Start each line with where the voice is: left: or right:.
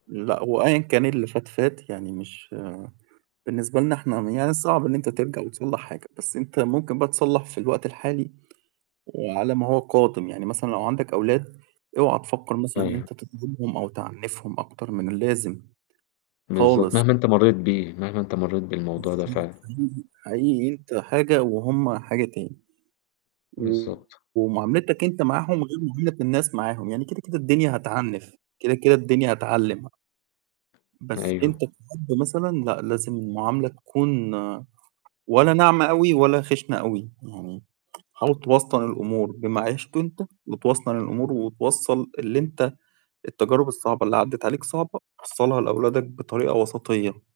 right: لأ، هو أيًا كان اللي فات، فات، يعني مش بالنسبة لنا إحنا م يعني صعب إن أنت ترجع وتصلّح حاجة، بس أنت ممكن بقى تصلّح في الوقت الحالي، وعلى ما هو قادم، يعني مثلًا لو عندك أولاد، اوعا تفكّر مثلًا إن
left: أيوه.
right: أنت تظلمهم أو تعنّفهم أكتر من اللازم.
left: بالضبط
right: خالص.
left: مهما أنت مرّيت بيه، مهما أنت مرّيت بالموضوع
right: بس
left: ده
right: أنت
left: فعلًا.
right: حقيقي حقيقي أنت حاجة وهم حاجة تاني. و
left: بالضبط.
right: ومعاملتك أنت معاهم غير معاملة الناس معاهم، يعني كده، كده الدنيا هتعنّف كده، كده الدنيا هتعلّم. بس أنت
left: أيوه.
right: كأب مثلًا لأ، لازم المعاملة تكون ولا ناعمة أوي ولا خِشنة أوي، يعني حاول توسطن الأمور بما عِشته أنت وتوسطن الأمور وتوصّل اللي أنت التجارب الصعبة اللي عدِّت عليك صعبة وصّلها لأولادك بطريقة وسطيّة.